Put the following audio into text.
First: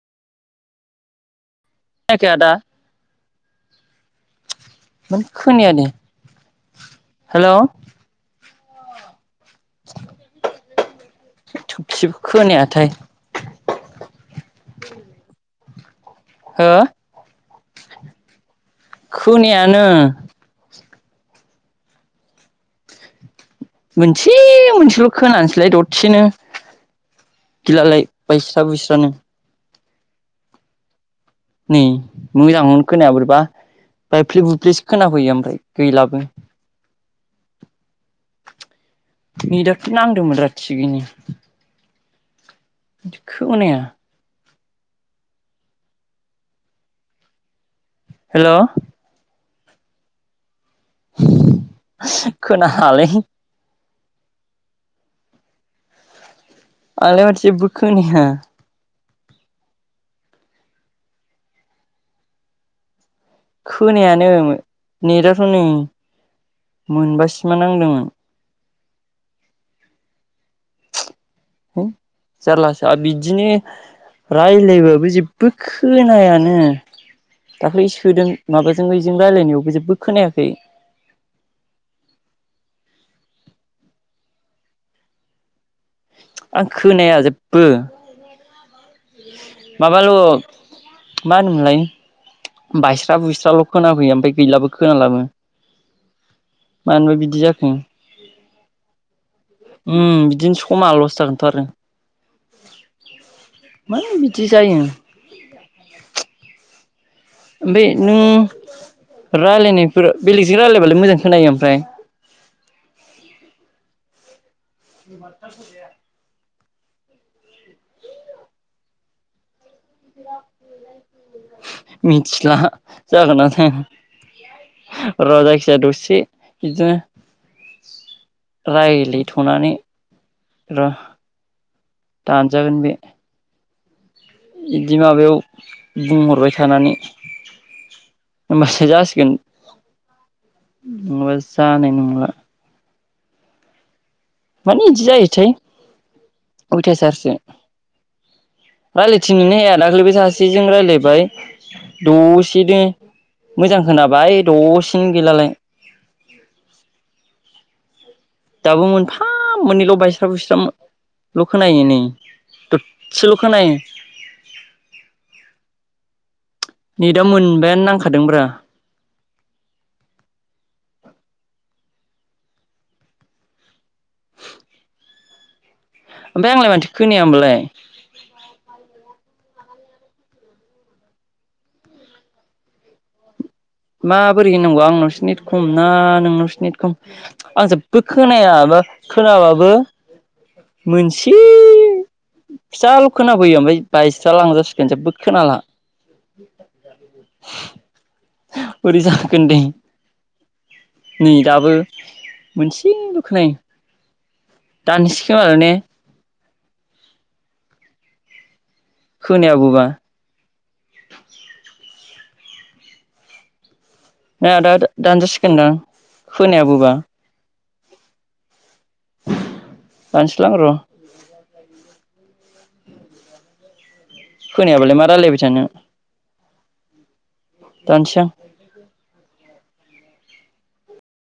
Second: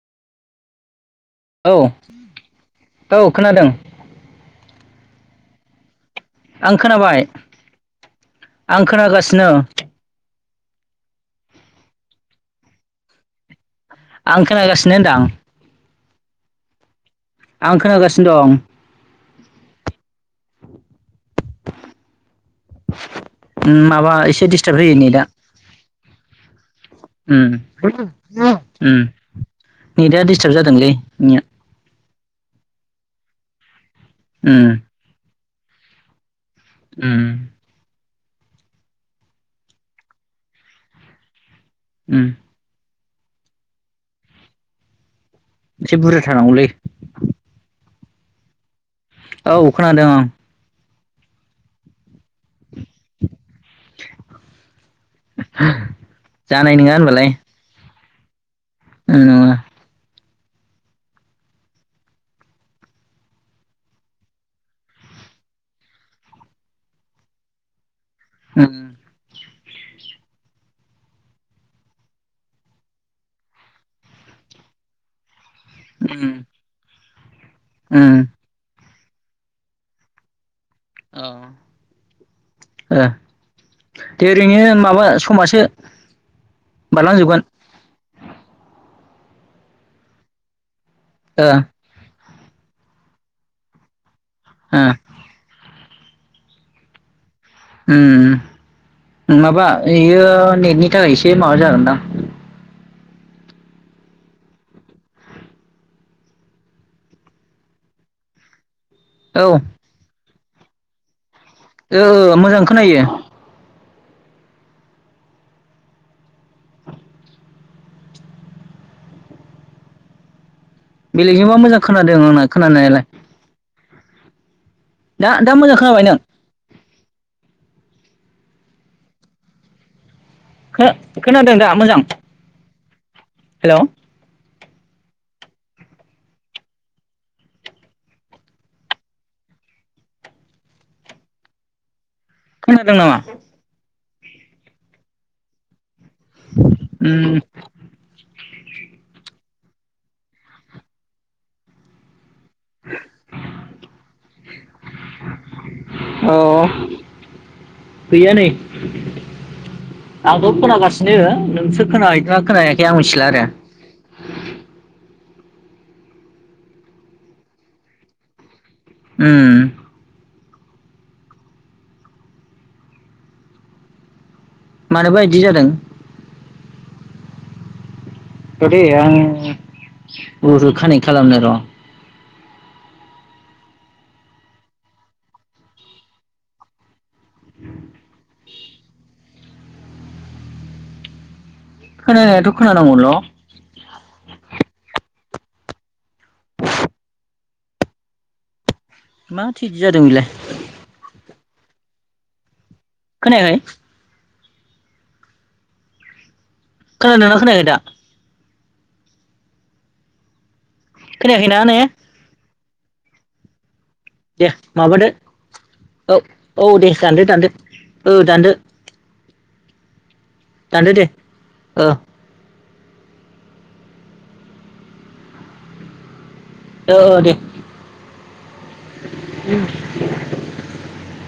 औ खोनायाखै आदा औ खोनादों। मानो खोनाया दे आं खोनाबाय आं खोनागासिनो। [unintelligible] आं खोनागासिनो होनदां। हो आं खोनागासिनो दं। खोनायानो। माबा मोनसे एसे डिस्टार्ब जायो मोनसेल' नेथआ। खोनानोसैलाय दसेनो गिलालाय बायस्रा [unintelligible] बुस्रानो नेदा दिस्टार्ब जादोंलै नोंनिया। नै मोजांखौनो खोनाया बोरैबा बायफ्ले उम बुफ्लेसो खोनाफैयो ओमफ्राय गैलाबो। उम। नेदाथ' नांदोंमोन रा थिगैनो। उम। खोनाया। एसे बुरजा थानांगौलै। हेल'। औ खोनादों आं। [unintelligible] [inaudible] आंलाय माथो जेबो खोनाया आं नङा। खोनायानो नेदाथ' नै मोनबासिमा नांदोंमोन। उम। हो जारलासो बिदिनो रायलायबाबो जे बो उम खोनायानो दाखालै उम सोदों माबा जों बेजों रायलायनायावबो जेबो खोनायाखै। ओं। ओ दे ओरैनो माबा समासो आं खोनाया बारलांजोबगोन जेबो। माबाल' मा ओ होनोमोनलाय बायस्रा बुइस्राल' खोनाफैयो ओमफाय गैलाबो ओ खोनालाबो। मानोबा बिदि जाखो उम माबा उम ओइयो बिदिनो समा नेटनि थाखाय लस एसे जागोनथ' माबा आरो जागोनदां। मानो बिदि जायो। ओमफ्राय नों औ राय्लायनायफोरा बेलेगजों रायलायबालाय मोजां खोनायो ओमफ्राय। ओ मोजां खोनायो। [unintelligible] बेलगजोंबा मोजां खोनादों आंना मिथिला खोनानायालाय जागोना जाया दा र' दा मोजां जायखिजाया खोनाबाय नों दसे बिदिनो राय्लायथ'नानै खो-खोनादों दा मोजां? दानजागोन बे। हेल' बिदि माबायाव बुंहरबाय थानानै होमबासो जासिगोन नङाबा जानाय नंला‌। खोनादों नामा? मानो इदि जायोथाय अयथासारसो। उम रायलायथिंनोनो हाया दाख्लैबो सासेजों रायलायबाय दसेनो मोजां खोनाबाय दसेनो गैलालाय। अ गैया नै दाबो मोनफा मोननैल' बायस्रा आंथ' बुस्राल' खोनागासिनो खोनायो नोंसो नै खोनाहैदना खोनाहैयाखै आं मिथिला दसेल' आरो। खोनायो नेदा मोनबायानो नांखादोंब्रा। उम मानोबा इदि जादों। ओमफाय आंलाय मानोथो खोनाया होमबालाय। र'दे आं ब्लुथुथ कानेक्ट खालामनो र'। माबोरै होननांगौ आंनावसो नेट खम ना नोंनावसो नेट खम। आं जेब्बो खोनाया बा खोनाबाबो मोनसे खोनानायाथ' खोनानांगौल' फिसाल' खोनाफैयो ओमफाय बायस्रालांजाजोबसिगोन जेबो लांजोबसिगोन जेब्बो खोनाला। बोरै जागोन दे माथो इदि जादों बेलाय नै दाबो मोनसेल' खोनायो खोनायाखै दाननिसै खोमादां ने? खोनादोंना खोनायाखै दा? खोनायाबोबा। खोनायाखैना ने? दे ना दा माबादो दानजासिगोनदां औ औ खोनायाबोबा दे दानदो दानदो ओ दानदो। दानसैलां र' दानदो दे ओ। खोनायाबालाय मा रायलायबाय थानो। ओ ओ दे। दानसै आं।